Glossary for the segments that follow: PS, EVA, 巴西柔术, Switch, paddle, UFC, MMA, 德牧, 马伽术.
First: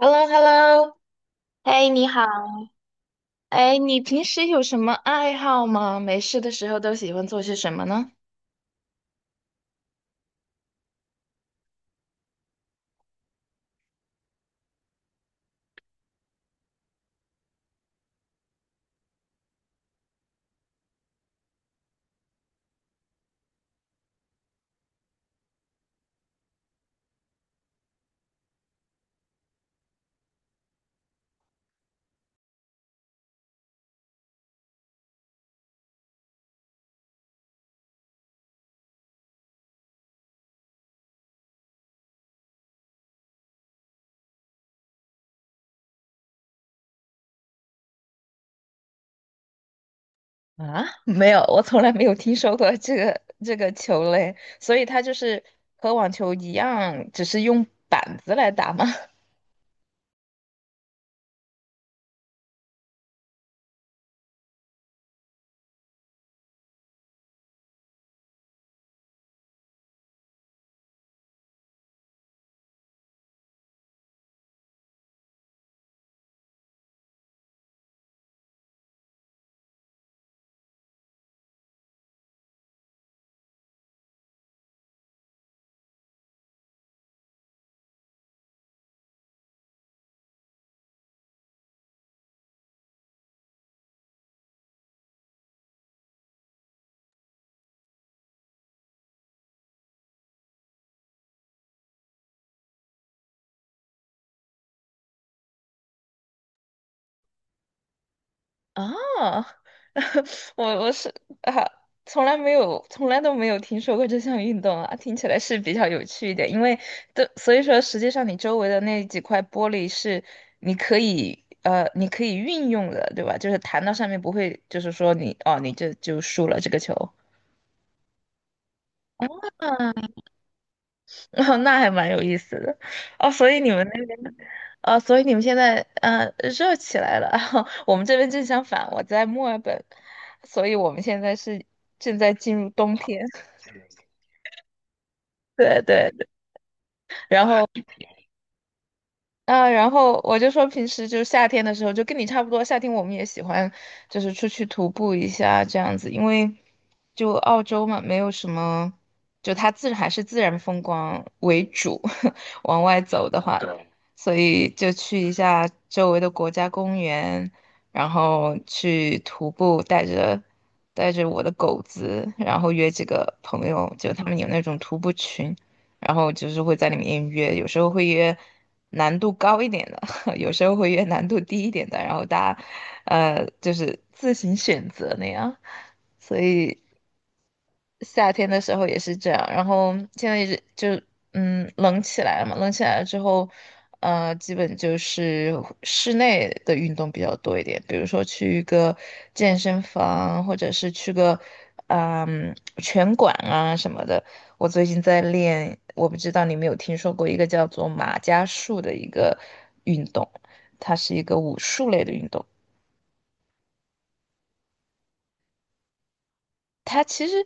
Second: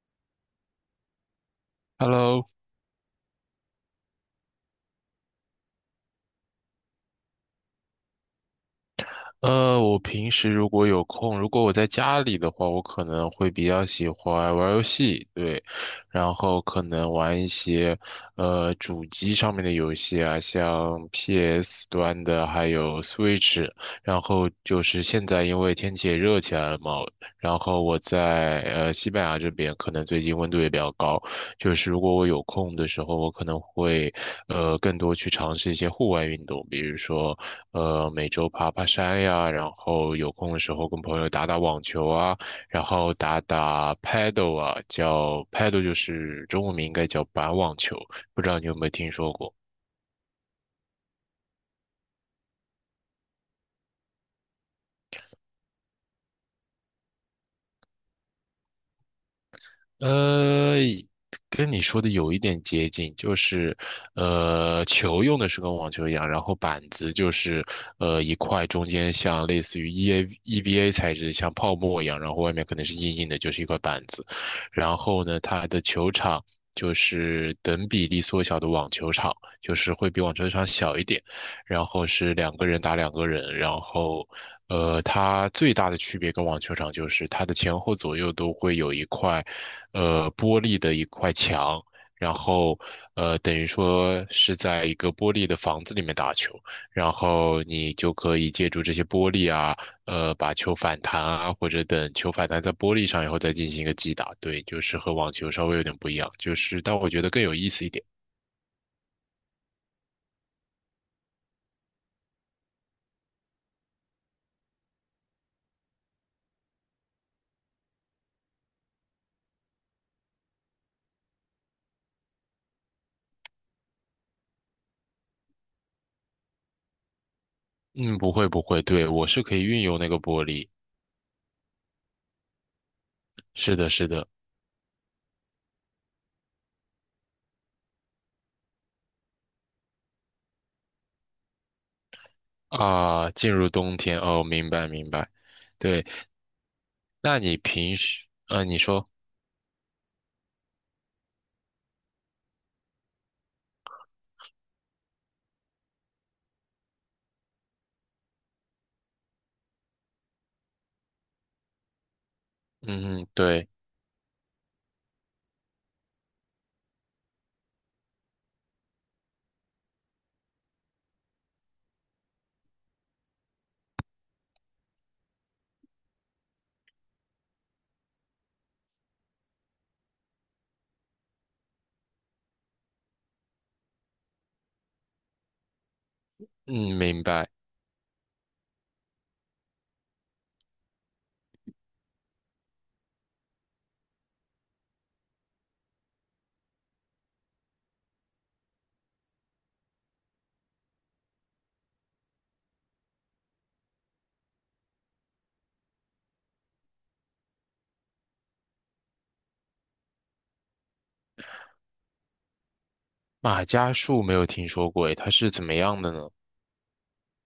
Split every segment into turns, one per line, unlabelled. h e l l o h e l l o 嘿，你好。
Hello,
哎，你平时有什么爱好吗？没事的时候都喜欢做些什么呢？
我平时如果有空，如果我在家里的话，我可能会比较喜欢玩游戏，对，然后可能玩一些主机上面的游戏啊，像 PS 端的，还有 Switch,然后就是现在因为天气也热起来了嘛，然后我在西班牙这边，可能最近温度也比较高，就是如果我有空的时候，我可能会更多去尝试一些户外运动，比如说每周爬爬山呀，然后有空的时候跟朋友打打网球啊，然后打打 paddle 啊，叫 paddle 就是中文名应该叫板网球，不知道你有没有听说过？
啊，没有，我从来没有听说过这个球类，所以它就是和网球一样，只是用板子来打吗？
呃，跟你说的有一点接近，就是，球用的是跟网球一样，然后板子就是，一块中间像类似于 EVA 材质，像泡沫一样，然后外面可能是硬硬的，就是一块板子。然后呢，它的球场就是等比例缩小的网球场，就是会比网球场小一点。然后是两个人打两个人，然后，它最大的区别跟网球场就是它的前后左右都会有一块。玻璃的一块墙，然后等于说是在一个玻璃的房子里面打球，然后你就可以借助这些玻璃啊，把球反弹啊，或者等球反弹在玻璃上以后再进行一个击打。对，就是和网球稍微有点不一样，就是但我觉得更有意思一点。
啊，我啊，从来没有，从来都没有听说过这项运动啊，听起来是比较有趣一点，因为都所以说，实际上你周围的那几块玻璃是你可以运用的，对吧？就是弹到上面不会，就是说你你这就输了这个球。
嗯，不会不会，对，我是可以运用那个玻璃。
哦，那还蛮有意思的哦。所以你
是
们
的，
那
是的。
边，所以你们现在热起来了。我们这边正相反，我在墨尔本，所以我们现在是正在进入冬天。
啊，进 入冬天哦，明白明白。
对
对，
对对，
那
然
你
后
平时，你说，
我就说平时就是夏天的时候，就跟你差不多，夏天我们也喜欢就是出去徒步一下这样子，因为就澳洲嘛，没有什么，就它还是自然风光为主，往外
嗯，
走的话，
对。
所以就去一下周围的国家公园，然后去徒步，带着我的狗子，然后约几个朋友，就他们有那种徒步群。然后就是会在里面约，有时候会约难度高一点的，有时候会约难度低一点的，然后大家就是自行选择那样，所以。
嗯，明白。
夏天的时候也是这样，然后现在一直就冷起来了嘛，冷起来了之后，基本就是室内的运动比较多一点，比如说去一个健身房，或者是去个拳馆啊什么的。我最近在练，我不知道你有没有听说过一个叫做马伽术的一个运动，它是一个武术类的运动。
马伽术没有听说过，诶，它是怎么样的呢？
它其实，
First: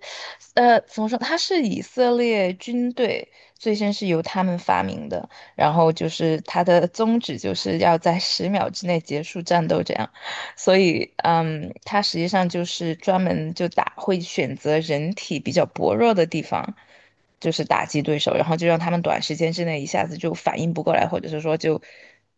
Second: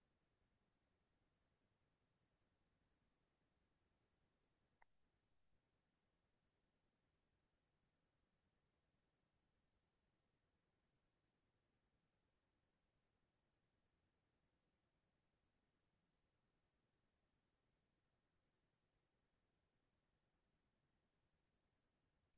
怎么说？它是以色列军队最先是由他们发明的，然后就是它的宗旨就是要在十秒之内结束战斗，这样。所以，嗯，它实际上就是专门就打，会选择人体比较薄弱的地方，就是打击对手，然后就让他们短时间之内一下子就反应不过来，或者是说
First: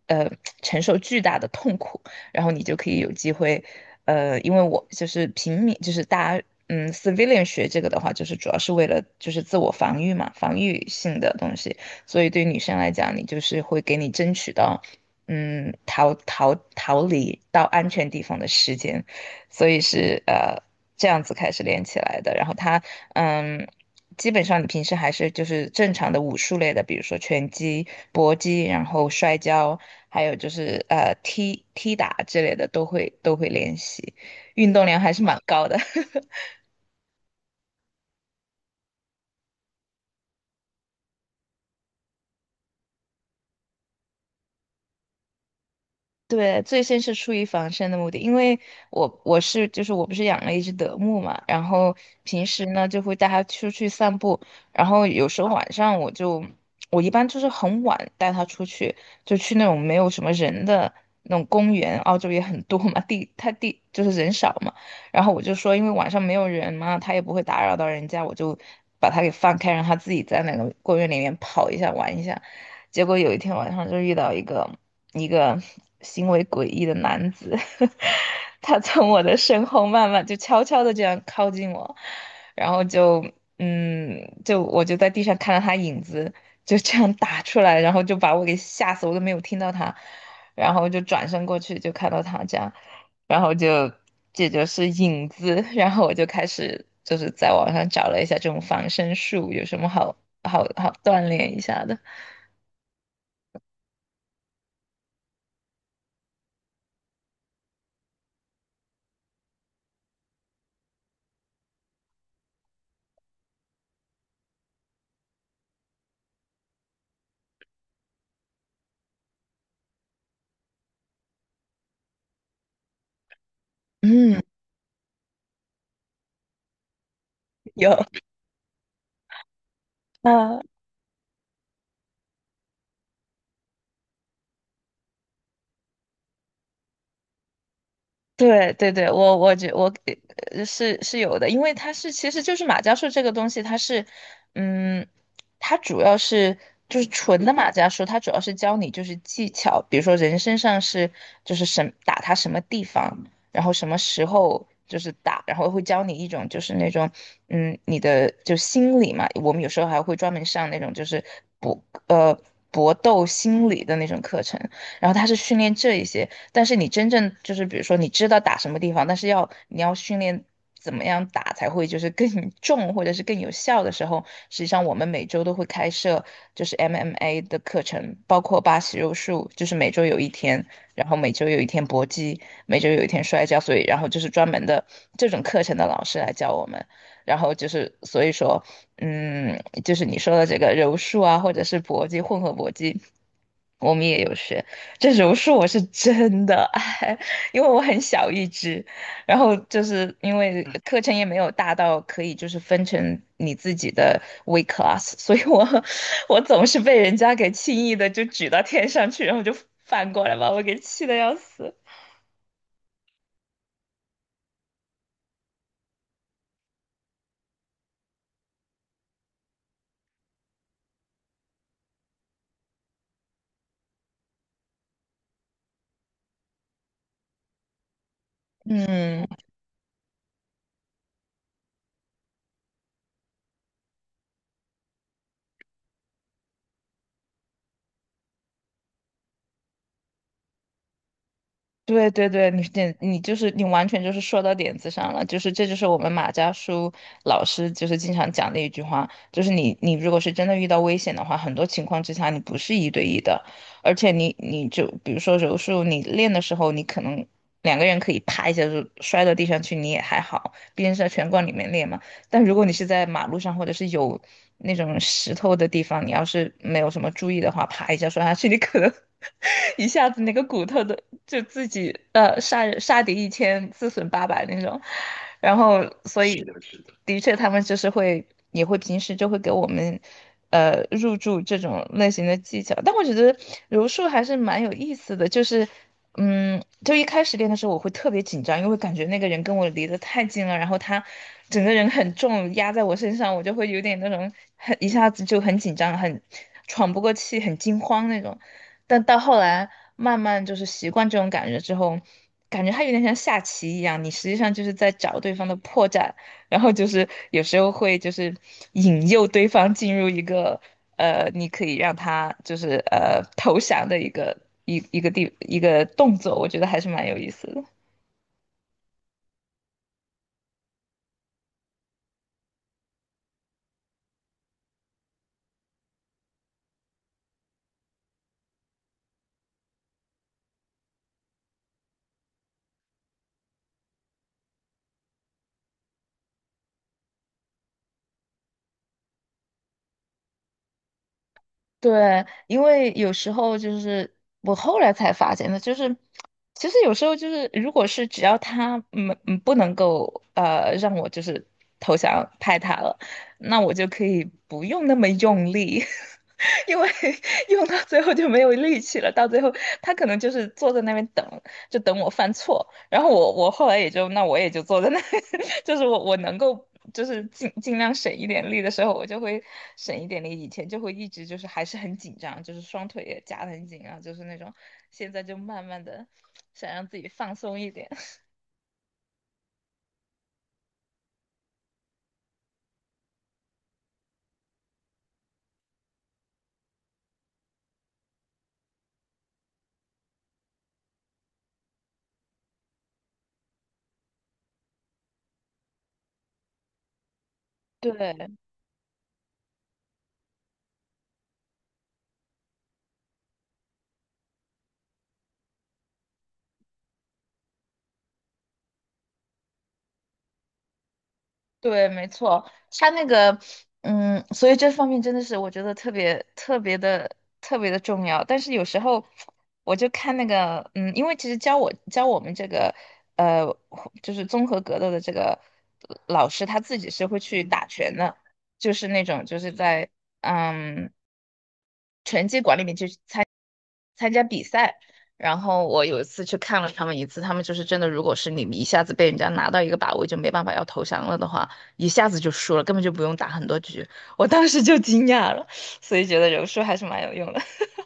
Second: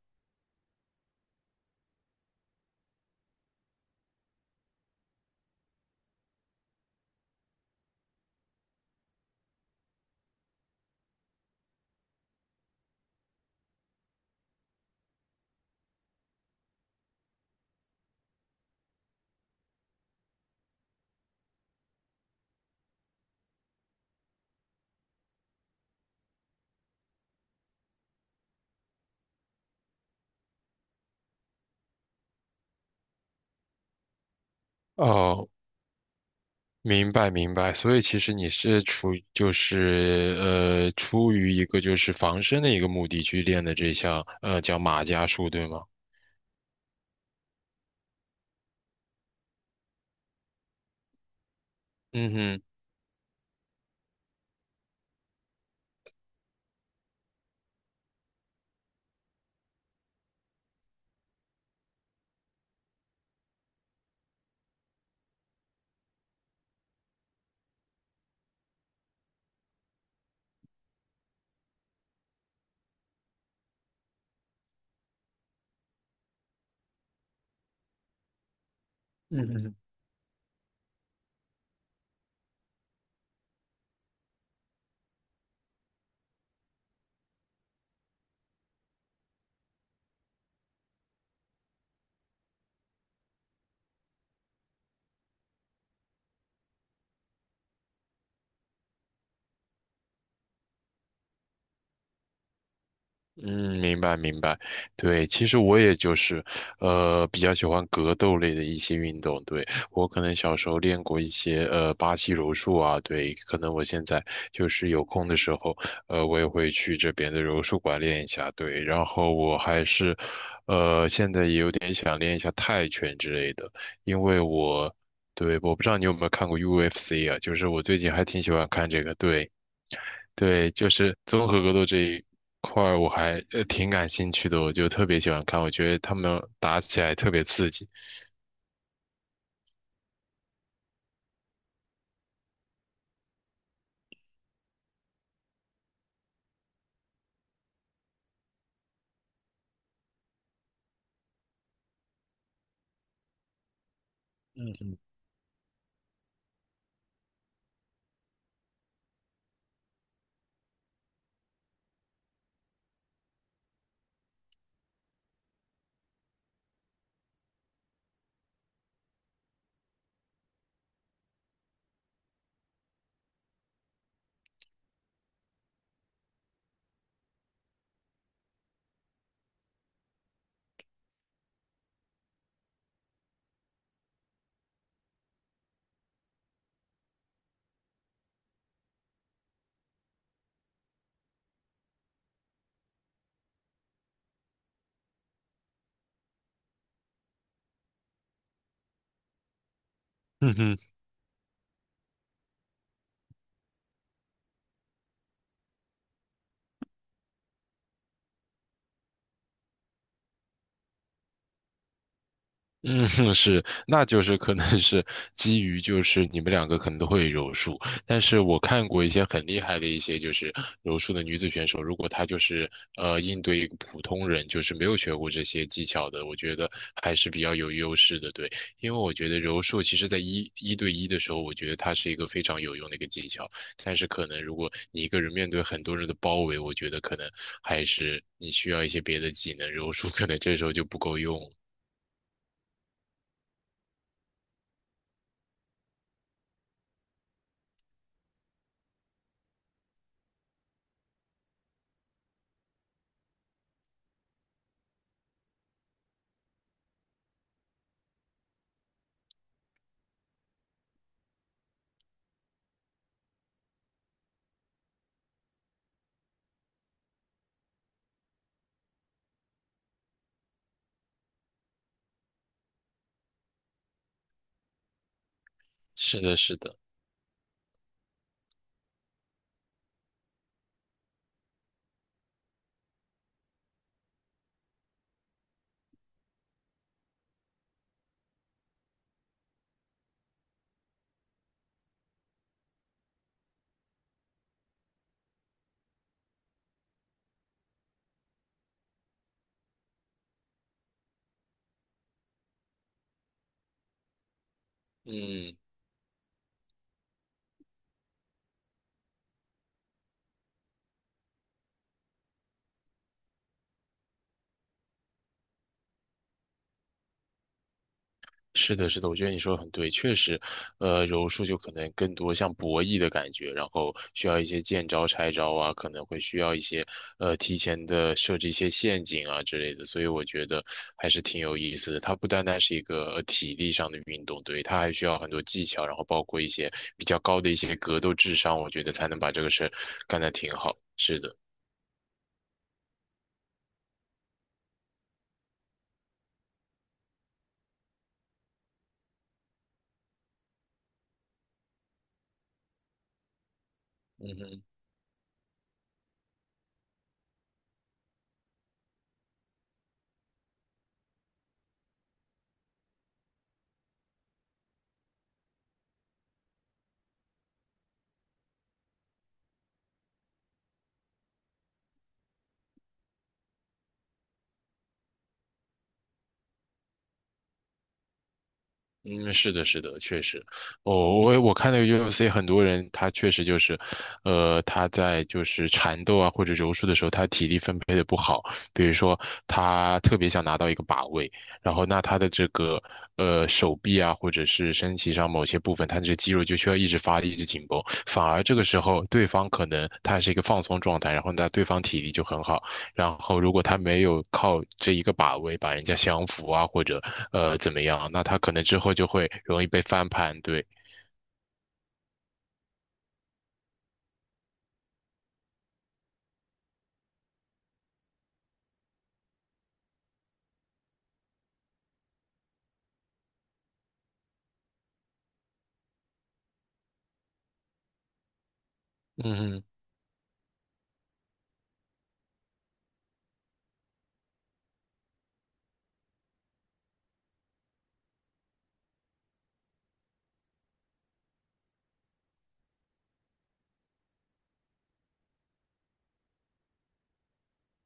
呃，承受巨大的痛苦。然后你就可以有机会，因为我就是平民，就是大家。嗯，civilian 学这个的话，就是主要是为了就是自我防御嘛，防御性的东西。所以对于女生来讲，你就是会给你争取到，嗯，逃离到安全地方的时间。所以是这样子开始连起来的。然后它，嗯。基本上你平时还是就是正常的武术类的，比如说拳击、搏击，然后摔跤，还有就是踢踢打之类的都会练习，运动量还是蛮
哦，
高的。
明白明白。所以其实你是出于就是出于一个就是防身的一个目的去练的这项叫马伽术，对吗？
对，最先是出于防身的目的，因为我不是养了一只德牧嘛，然后
嗯
平
哼。
时呢就会带它出去散步，然后有时候晚上我就我一般就是很晚带它出去，就去那种没有什么人的那种公园，澳洲也很多嘛，地它地就是人少嘛，然后我就说因为晚上没有人嘛，它也不会打扰到人家，我就把它给放开，让它自己在那个公园里面跑一下玩一下。结果有一天晚上就遇到一个行为诡异的男子，他从我的
嗯
身
哼。
后慢慢就悄悄的这样靠近我，然后就嗯，就我就在地上看到他影子就这样打出来，然后就把我给吓死，我都没有听到他，然后就转身过去就看到他这样，然后就这就是影子，然后我就开始就是在网上找了一下这种防身术有什么好好锻炼一下的，
嗯，明白明白，对，其实我也就是，比较喜欢格斗类的一些运动。对，我可能小时候练过一些，巴西柔术啊，对，可能我现在就是有空的时候，我也会去这边的柔术馆练一下。对，然后我还是，现在也有点想练一下泰拳之类的，因为
嗯。
我，对，我不知道你有没有看过 UFC 啊，就是我
有
最近还挺喜欢看这个，对。
啊，
对，就是综合格斗这一块儿我还挺感兴趣的，我就特别喜欢看，我觉得他们打起来特别刺激。
对对对，我是有的，因为它是其实就是马伽术这个东西，它是嗯，它主要是就是纯的马伽术，它主要是教你就是技巧，比如说人身上是就是什么打它什么地方，然后什么时候
嗯嗯，
就是打，然后会教你一种就是那种嗯你的就心理嘛，我们有时候还会专门上那种就是搏呃搏斗心理的那种课程。然后他是训练这一些，但是你真正就是比如说你知道打什么地方，但是要你要训练怎么样打才会就是更重或者是更有效的时候，实际上我们每周都会开设就是 MMA 的课程，包括巴西柔术，就是每周有一天，然后每周有一天搏击，每周有一天摔跤，所以然后就是专门的这种课程的老师来教我们。然后就是，所以说，嗯，就是你说的这个柔术啊，或者是搏击，混合搏击，我们也有学。这柔术我是真的爱，因为我很小一只，然后就是因
嗯
为
哼。
课程也没有大到可以就是分成你自己的 w e class，所以我 我总是被人家给轻易的就举到天上去，然后就翻过来把我给气得要死。
嗯，是，那就是可能是基于就是你们两个可能都会柔术，但是我看过一些很厉害的一些就是柔术的女子选手，如果她就是应对一个普通人，就是没有学过这些技巧的，我觉得还是比较有优势的，对，因为我
嗯，
觉得柔术其实在一对一的时候，我觉得它是一个非常有用的一个技巧，但是可能如果你一个人面对很多人的包围，我觉得可能还是你需要一些别的技能，柔术可能这时候就不够用了。
对对对，你完全就是说到点子上了，就是这就是我们马家书老师就是经常讲的一句话，就是你如果是真的遇到危险的话，很多情况之下你不是一对一的，而且你就比如说柔术，你练的时候你可能两个人可以啪一下就摔到地上去，你也还好，毕竟是在拳馆里面练嘛。但如果你是在马路上或者是有那种石头的地方，你要是没有什么注意的话，啪一下摔下去，你可能 一下子那个骨头都就自己杀人杀敌一千自损八百那种，然后
是
所
的，
以
是的。
是，的确他们就是会也会平时就会给我们入驻这种类型的技巧，但我觉得柔术还是蛮有意思的，就是就一开始练的时候我会特别紧张，因为感觉那个人跟我离得太近了，然后他整个人很重压在我身上，我就会有点那种很一下子就很紧张，很喘不过气，很惊慌那种。但到后来慢慢就是习惯这种感觉之后，感觉它有点像下棋一样，你实际上就是在找对方的
嗯，
破绽，然后就是有时候会就是引诱对方进入一个你可以让他就是投降的一个一一个地一个动作，我觉得还是蛮有意思的。
是的，是的，我觉得你说的很对，确实，柔术就可能更多像博弈的感觉，然后需要一些见招拆招啊，可能会需要一些提前的设置一些陷阱啊之类的，所以我觉得还是挺有意思的。它不单单是一个体力上的运动，对，它还需要很多技巧，然后包括一些比较高的一些格斗智商，我觉得才能把这个事干得挺好。是的。
对，因为有时候就是我后来才发现的，就是其实有时候就是，如果是只要他不能够让我就是投降派他了，那我就可以
嗯哼。
不用那么用力。因为 用到最后就没有力气了，到最后他可能就是坐在那边等，就等我犯错。然后我后来也就那我也就坐在那里 就是我能够就是尽量省一点力的时候，我就会省一点力。以前就会一直就是还是很紧张，就是双腿也夹得很紧啊，就是那种。现在就慢慢的想让自己放松一点。
嗯，是的，是的，确实，哦，我看那个 UFC 很多人，他确实就是，他在就是缠斗啊或者柔术的时候，他体力分配的不好，比如说他特别想拿到一个把位，然后那他的这个手臂啊或者是身体上某些部分，他这肌肉就需要一直发力，一直紧绷，
对，
反而这个时候对方可能他是一个放松状态，然后那对方体力就很好，然后，如果他没有靠这一个把位把人家降服啊，或者怎么样，那他可能之后就会容易被翻盘。对，
对，没错，他那个，所以这方面真的是我觉得特别特别的特别的重要。但是有时候我就看那个，嗯，因为其实教我们这个，呃，就是综合格斗的这个老师，他自己是会去打拳的，就是那种就是
嗯
在嗯参加比赛，然后我有一次去看了他们一次，他们就是真的，如果是你们一下子被人家拿到一个把位就没办法要投降了的话，一下子就输了，根本就不用打很多局。我当时就惊讶了，所以觉得柔术还是蛮有用的。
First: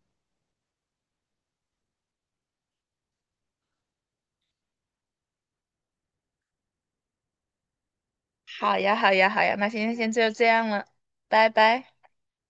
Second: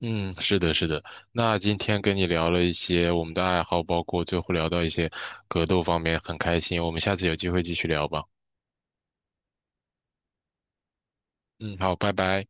嗯，是的，是的。那今天跟你聊了一些我们的爱好，包括最后聊到一些格斗方面，很开心。我们下次有机会继续聊吧。
好呀，好呀，好呀，那今天先就这样了，拜
嗯，
拜。
好，拜拜。